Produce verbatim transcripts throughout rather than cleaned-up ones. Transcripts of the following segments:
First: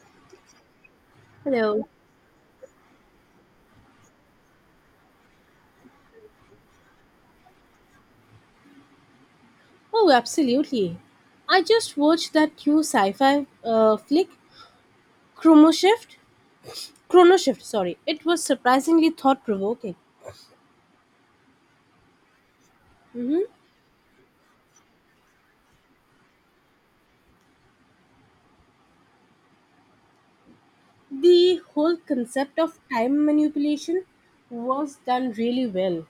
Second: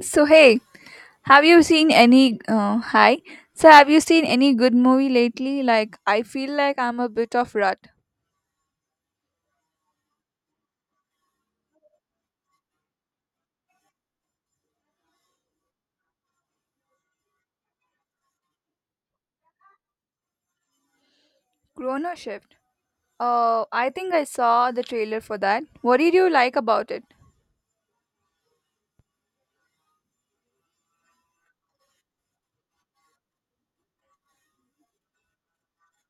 So hey, have you Hello. seen any uh, hi? So have you seen any good movie lately? Like I feel like I'm a bit of rut. Oh, absolutely. I just watched that new sci-fi uh, flick, Chrono Shift. Chrono Shift, sorry. It was surprisingly thought-provoking. Chrono Shift. hmm Oh, I think I saw the trailer for that. What did you like about it? The whole concept of time manipulation was done really well,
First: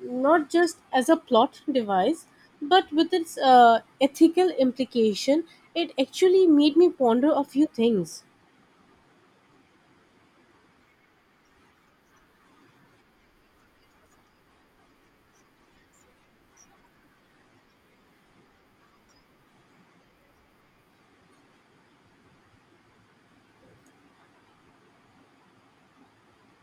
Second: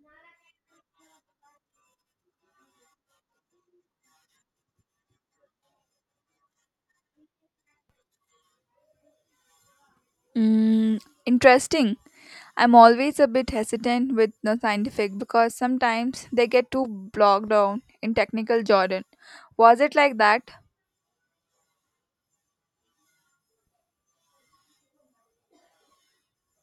not just as a plot device, but with its uh, ethical implication. It actually made me ponder a few things. Mm, interesting. I'm always a bit hesitant with the scientific because sometimes they get too bogged down in technical jargon. Was it like that?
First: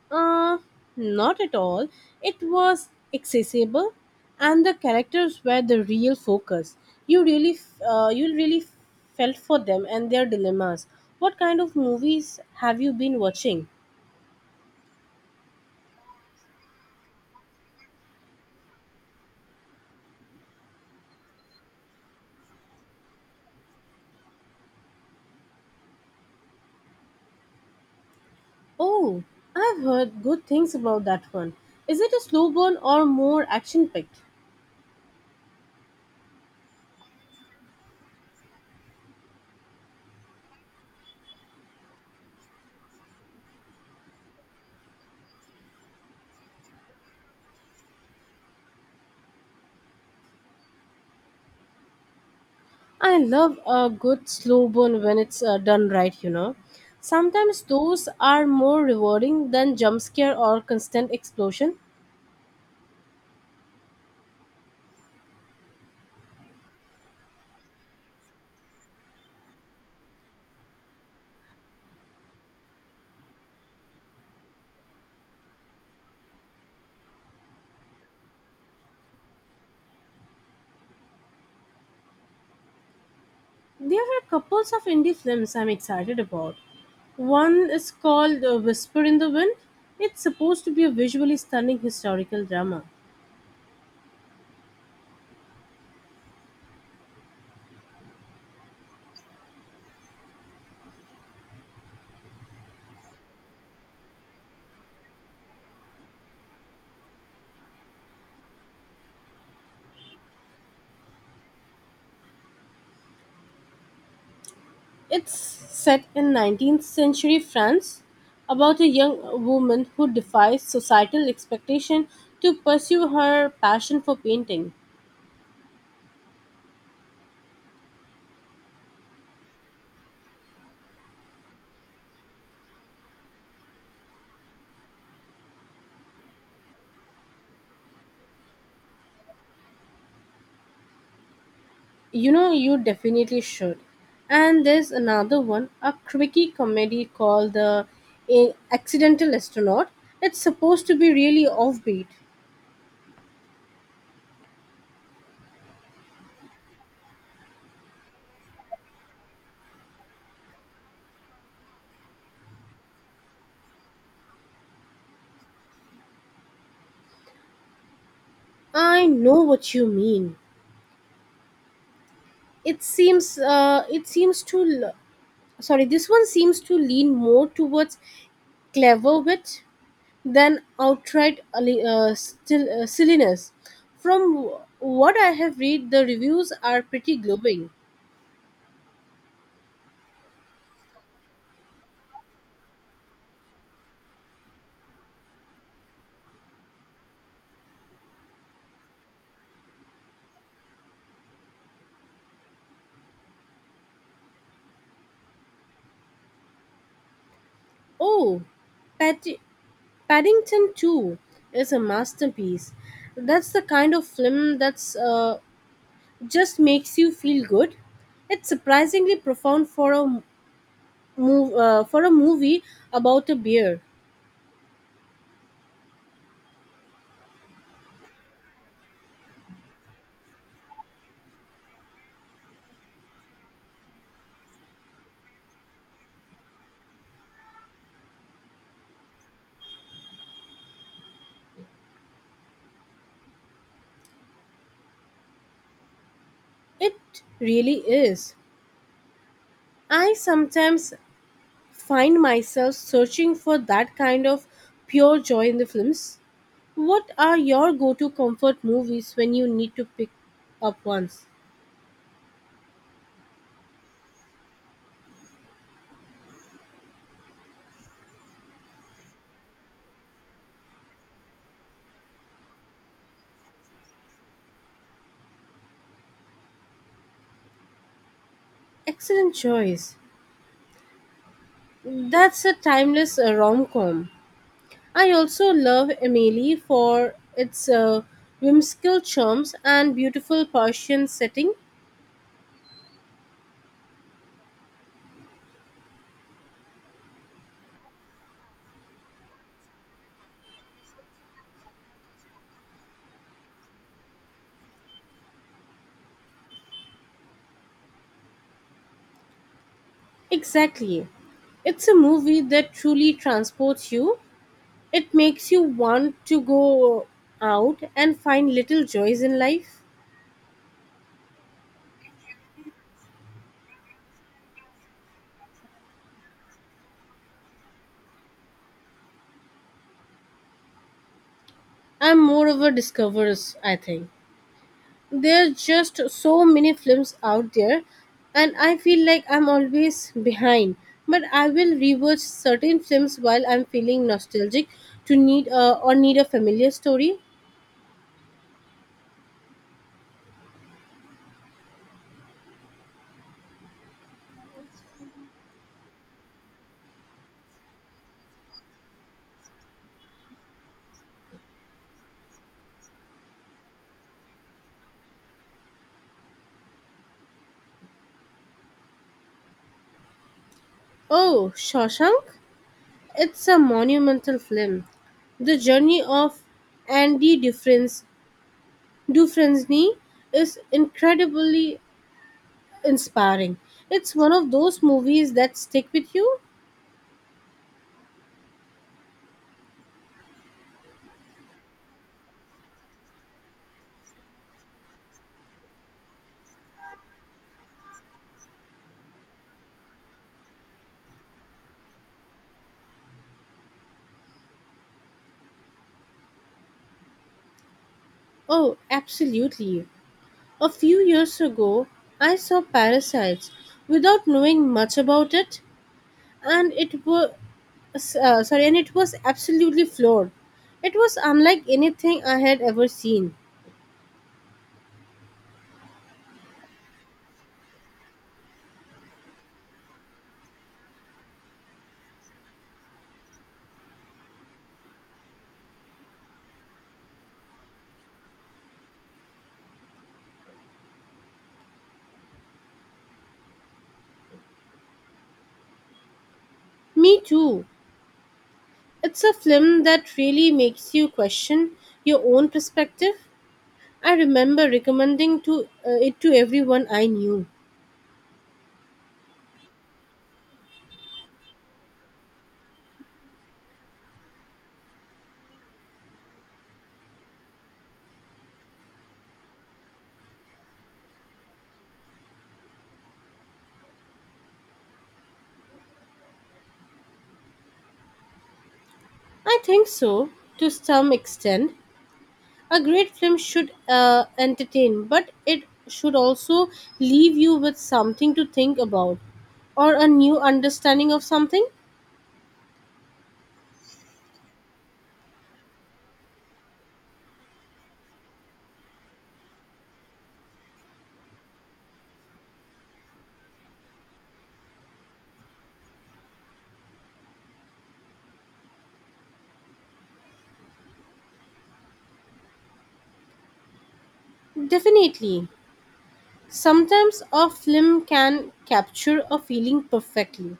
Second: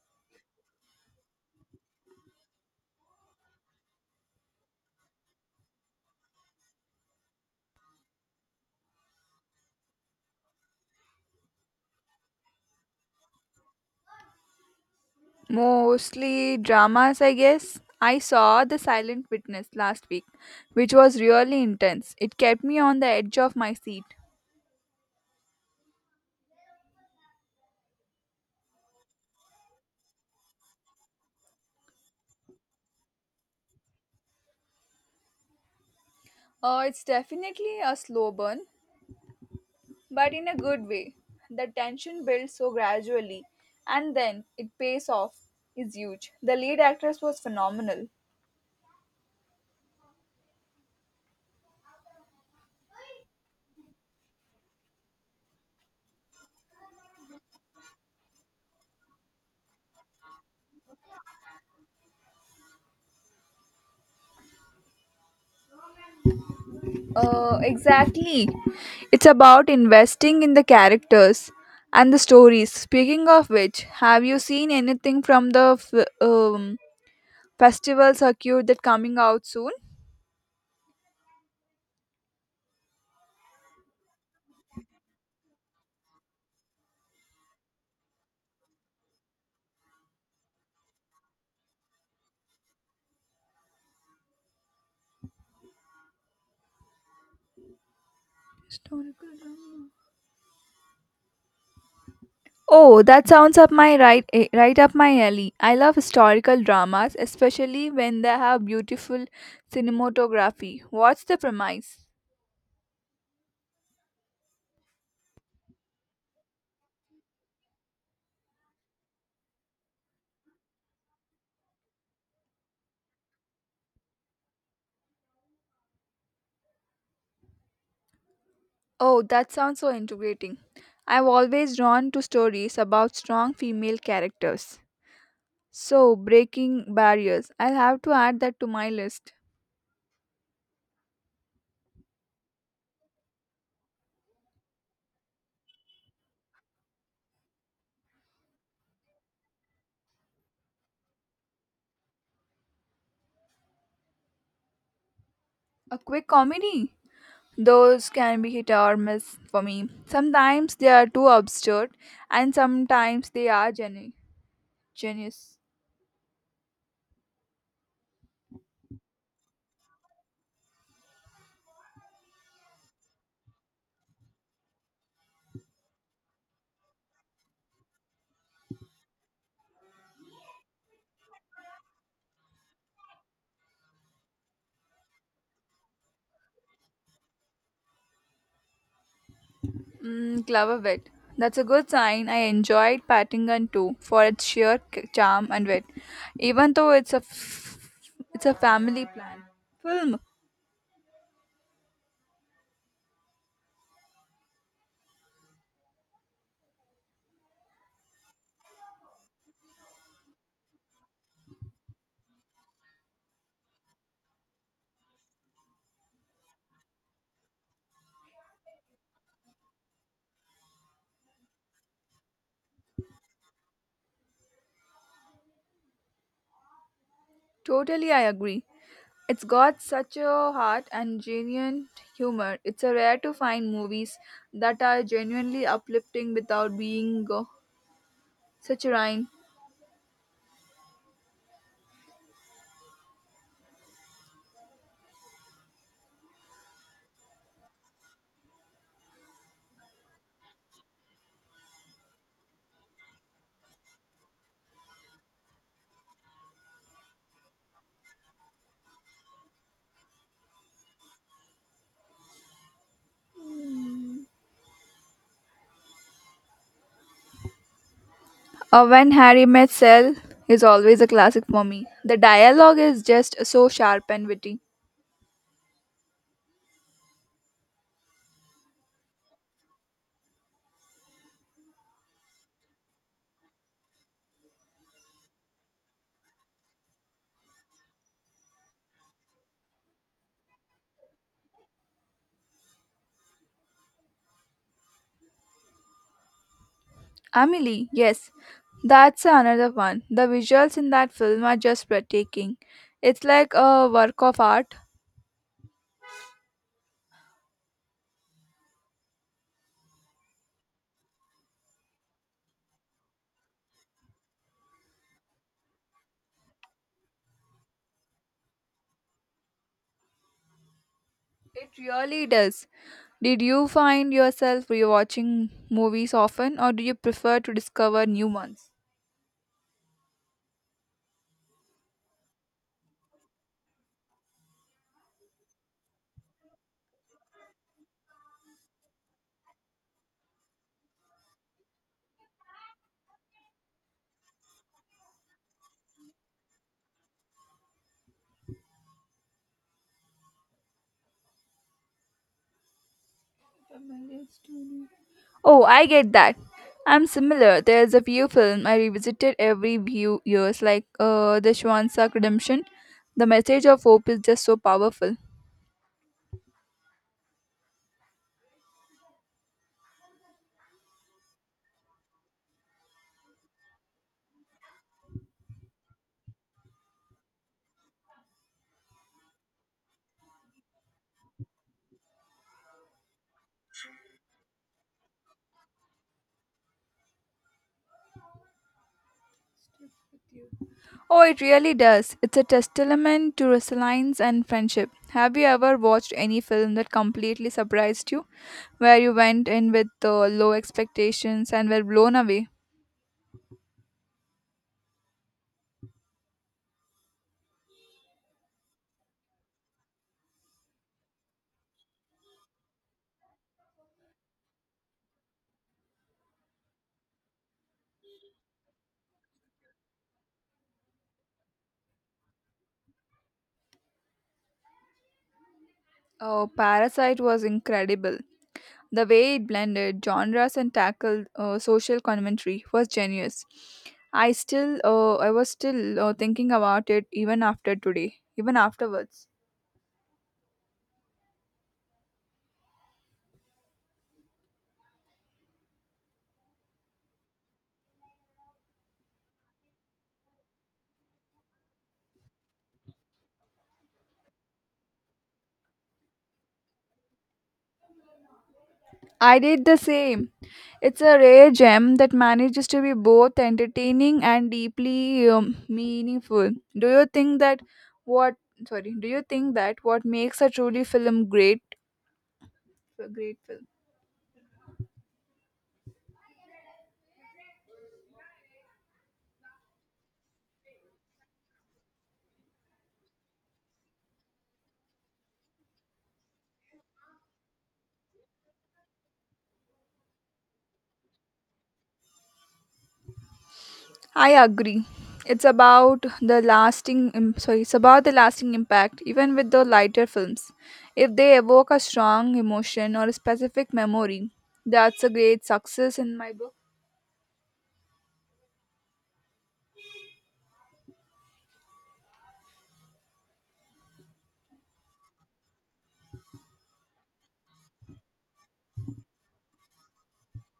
Uh, Not at all. It was accessible, and the characters were the real focus. You really, f- uh, you really felt for them and their dilemmas. What kind of movies have you been watching? Mostly dramas, I guess. I saw The Silent Witness last week, which was really intense. It kept me on the edge of my seat. Oh, I've heard good things about that one. Is it a slow burn or more action packed? Uh, it's definitely a slow burn, but in a good way. The tension builds so gradually, and then it pays off. Is huge. The lead actress was phenomenal. I love a good slow burn when it's uh, done right, you know. Sometimes those are more rewarding than jump scare or constant explosion. Uh, exactly. It's about investing in the characters and the stories. Speaking of which, have you seen anything from the f- um, Festivals are cute that coming out soon. There are couples of indie films I'm excited about. One is called uh, Whisper in the Wind. It's supposed to be a visually stunning historical drama. Historical drama. Oh, that sounds up my right eh, right up my alley. I love historical dramas, especially when they have beautiful cinematography. What's the premise? It's set in nineteenth century France about a young woman who defies societal expectation to pursue her passion for painting. Oh, that sounds so integrating. I've always drawn to stories about strong female characters. So, breaking barriers. I'll have to add that to my list. You know, you definitely should. And there's another one, a quirky comedy called The Accidental Astronaut. It's supposed to be really offbeat. A quick comedy. Those can be hit or miss for me. Sometimes they are too absurd, and sometimes they are genu- genius. I know what you mean. It seems uh, it seems to l- sorry, This one seems to lean more towards clever wit than outright ali- uh, still, uh, silliness. From w- what I have read, the reviews are pretty glowing. Mm, clever wit. That's a good sign. I enjoyed Paddington too for its sheer c- charm and wit, even though it's a f- it's a family plan film. Oh, Patti- Paddington two is a masterpiece. That's the kind of film that's uh, just makes you feel good. It's surprisingly profound for a move uh, for a movie about a beer. Totally, I agree. It's got such a heart and genuine humor. It's a rare to find movies that are genuinely uplifting without being uh, such a rhyme. It really is. I sometimes find myself searching for that kind of pure joy in the films. What are your go-to comfort movies when you need to pick up once? Uh, When Harry Met Sally is always a classic for me. The dialogue is just so sharp and witty. Excellent choice. That's a timeless uh, rom-com. I also love Emily for its uh, whimsical charms and beautiful Persian setting. Amelie, yes, that's another one. The visuals in that film are just breathtaking. It's like a work of art. Exactly. It's a movie that truly transports you. It makes you want to go out and find little joys in life. It really does. Did you find yourself rewatching movies often, or do you prefer to discover new ones? I'm more of a discoverers, I think. There's just so many films out there, and I feel like I'm always behind. But I will rewatch certain films while I'm feeling nostalgic to need a or need a familiar story. Familiar story. Oh, I get that. I'm similar. There's a few film I revisited every few years, like uh, The Swansack Redemption. The message of hope is just so powerful. Oh, Shawshank? It's a monumental film. The journey of Andy Dufresne, Dufresne is incredibly inspiring. It's one of those movies that stick with you. Oh, it really does. It's a testament to resilience and friendship. Have you ever watched any film that completely surprised you, where you went in with uh, low expectations and were blown away? Oh, absolutely. A few years ago, I saw Parasites without knowing much about it, and it was uh, sorry, and it was absolutely floored. It was unlike anything I had ever seen. Oh, Parasite was incredible. The way it blended genres and tackled uh, social commentary was genius. I still, uh, I was still uh, thinking about it even after today, even afterwards. Me too. It's a film that really makes you question your own perspective. I remember recommending to uh, it to everyone I knew. I did the same. It's a rare gem that manages to be both entertaining and deeply um, meaningful. Do you think that what sorry? Do you think that what makes a truly film great, great, film? I think so to some extent. A great film should uh, entertain, but it should also leave you with something to think about or a new understanding of something. I agree. It's about the lasting im- sorry, it's about the lasting impact even with the lighter films. If they evoke a strong emotion or a specific memory, that's a great success in my book. Definitely. Sometimes a film can capture a feeling perfectly,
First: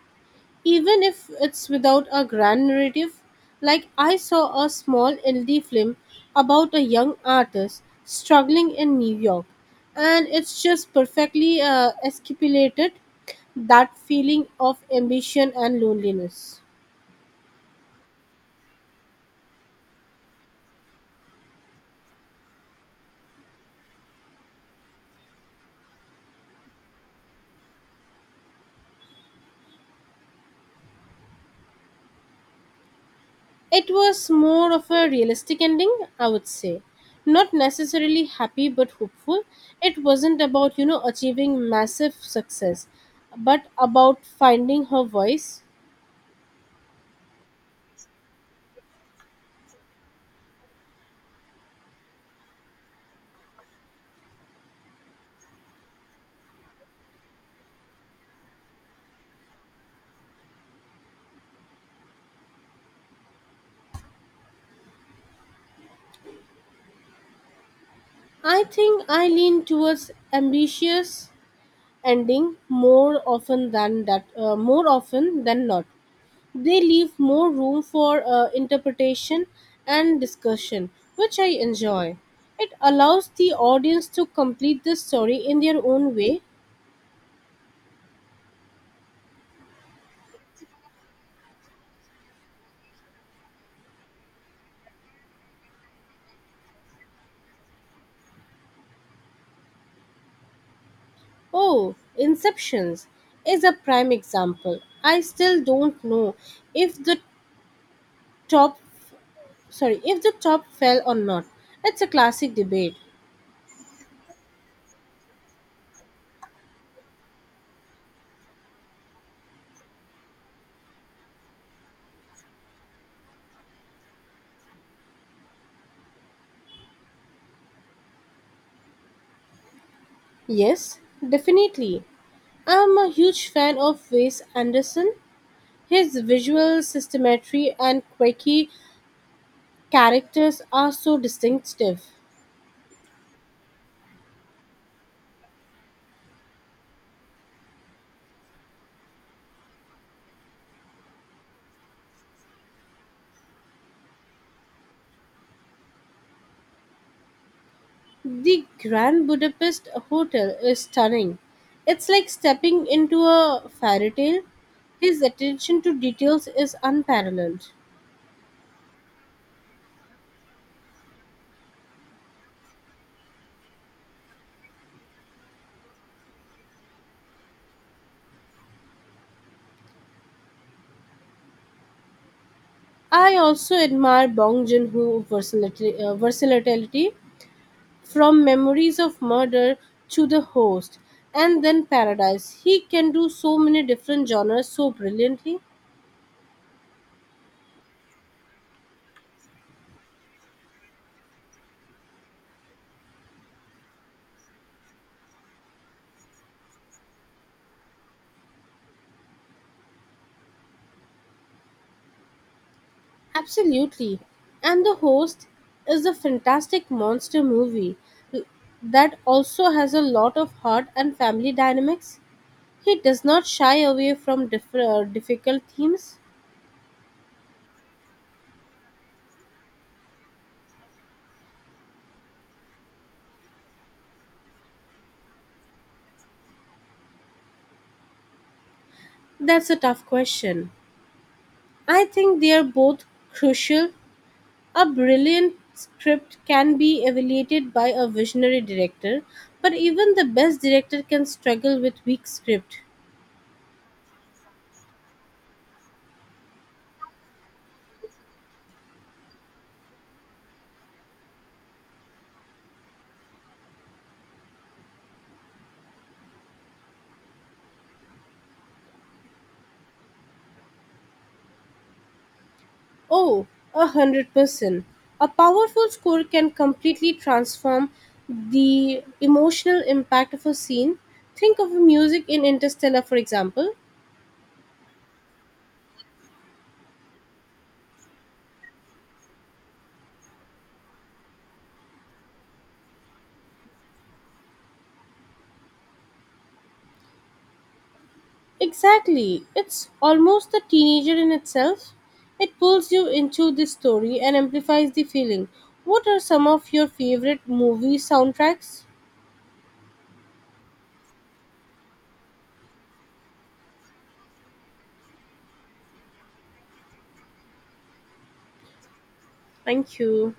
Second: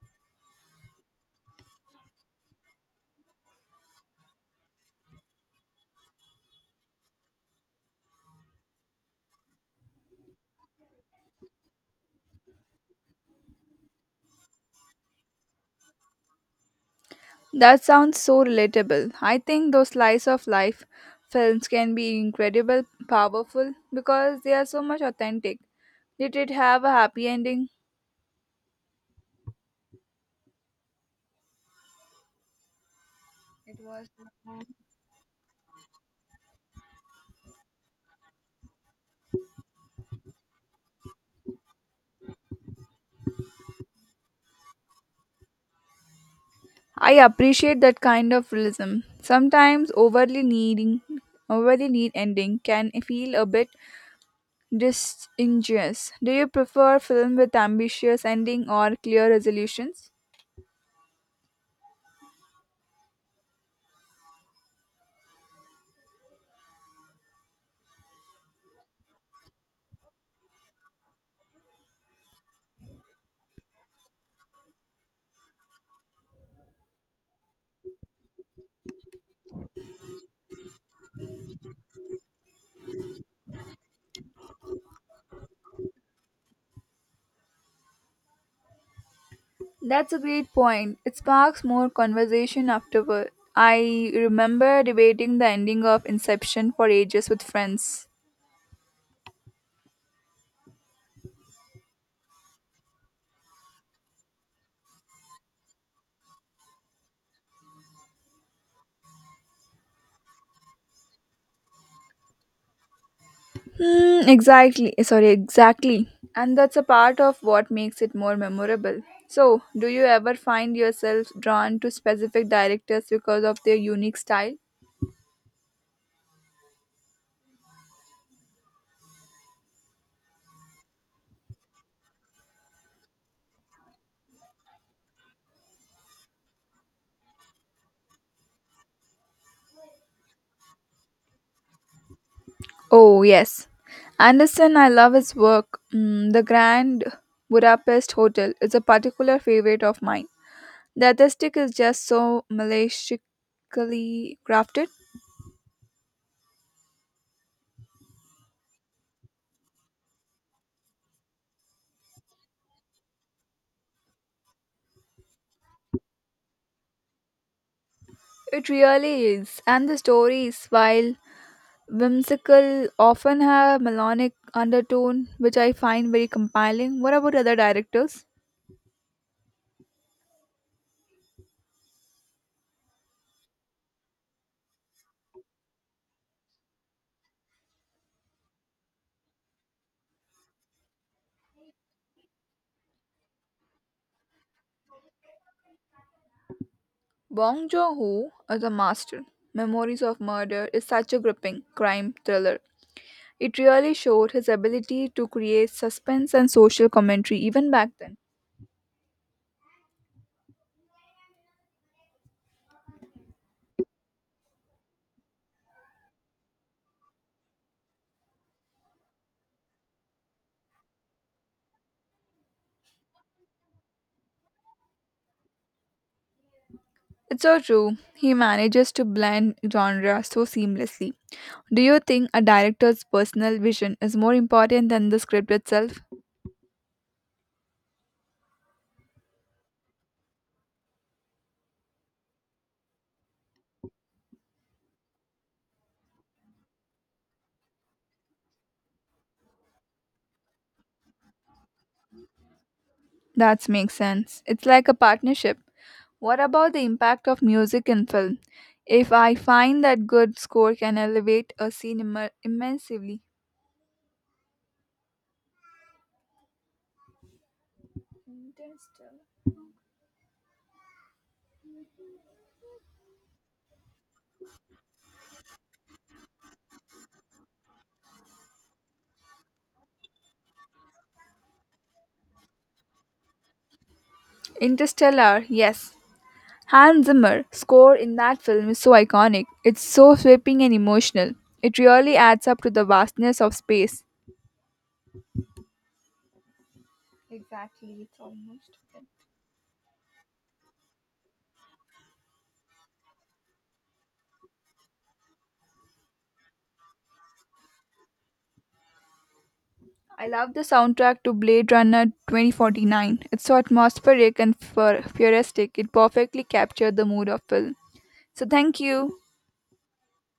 even if it's without a grand narrative. Like I saw a small indie film about a young artist struggling in New York, and it's just perfectly uh, escapulated that feeling of ambition and loneliness. That sounds so relatable. I think those slice of life films can be incredible powerful because they are so much authentic. Did it have a happy ending? It It was was more of a realistic ending, I would say. Not necessarily happy but hopeful. It wasn't about, you know, achieving massive success, but about finding her voice. I appreciate that kind of realism. Sometimes overly needing overly neat ending can feel a bit disingenuous. Do you prefer film with ambitious ending or clear resolutions? I think I lean towards ambitious ending more often than that uh, more often than not. They leave more room for uh, interpretation and discussion, which I enjoy. It allows the audience to complete the story in their own way. That's a great point. It sparks more conversation afterward. I remember debating the ending of Inception for ages with friends. Oh, Inceptions is a prime example. I still don't know if the top sorry, if the top fell or not. It's a classic debate. Mm, exactly. Sorry, exactly. And that's a part of what makes it more memorable. So, do you ever find yourself drawn to specific directors because of their unique style? Yes, definitely. I'm a huge fan of Wes Anderson. His visual systemetry and quirky characters are so distinctive. Oh, yes. Anderson, I love his work. Mm, The Grand Budapest Hotel is a particular favorite of mine. The aesthetic is just so maliciously crafted. The Grand Budapest Hotel is stunning. It's like stepping into a fairy tale. His attention to details is unparalleled. It really is. And the stories, while Whimsical often have melodic undertone, which I find very compelling. What about other directors? I also admire Bong Joon-ho versatility. uh, versatility. From memories of murder to the host, and then paradise. He can do so many different genres so brilliantly. Bong Joon-ho is a master. Memories of Murder is such a gripping crime thriller. It really showed his ability to create suspense and social commentary even back then. Absolutely. And the host is a fantastic monster movie that also has a lot of heart and family dynamics. He does not shy away from diff- uh, difficult themes. It's so true. He manages to blend genre so seamlessly. Do you think a director's personal vision is more important than the script itself? That's a tough question. I think they are both crucial. A brilliant script can be evaluated by a visionary director, but even the best director can struggle with weak script. That makes sense. It's like a partnership. What about the impact of music in film? If I find that good score can elevate a scene immer- immensely. Oh, a hundred percent. A powerful score can completely transform the emotional impact of a scene. Think of music in Interstellar, for example. Interstellar, yes. Hans Zimmer score in that film is so iconic. It's so sweeping and emotional. It really adds up to the vastness of space. Exactly, it's almost. Exactly. It's almost a teenager in itself. It pulls you into the story and amplifies the feeling. What are some of your favorite movie soundtracks? I love the soundtrack to Blade Runner twenty forty-nine. It's so atmospheric and fur- futuristic. It perfectly captured the mood of film. So thank you. Thank you.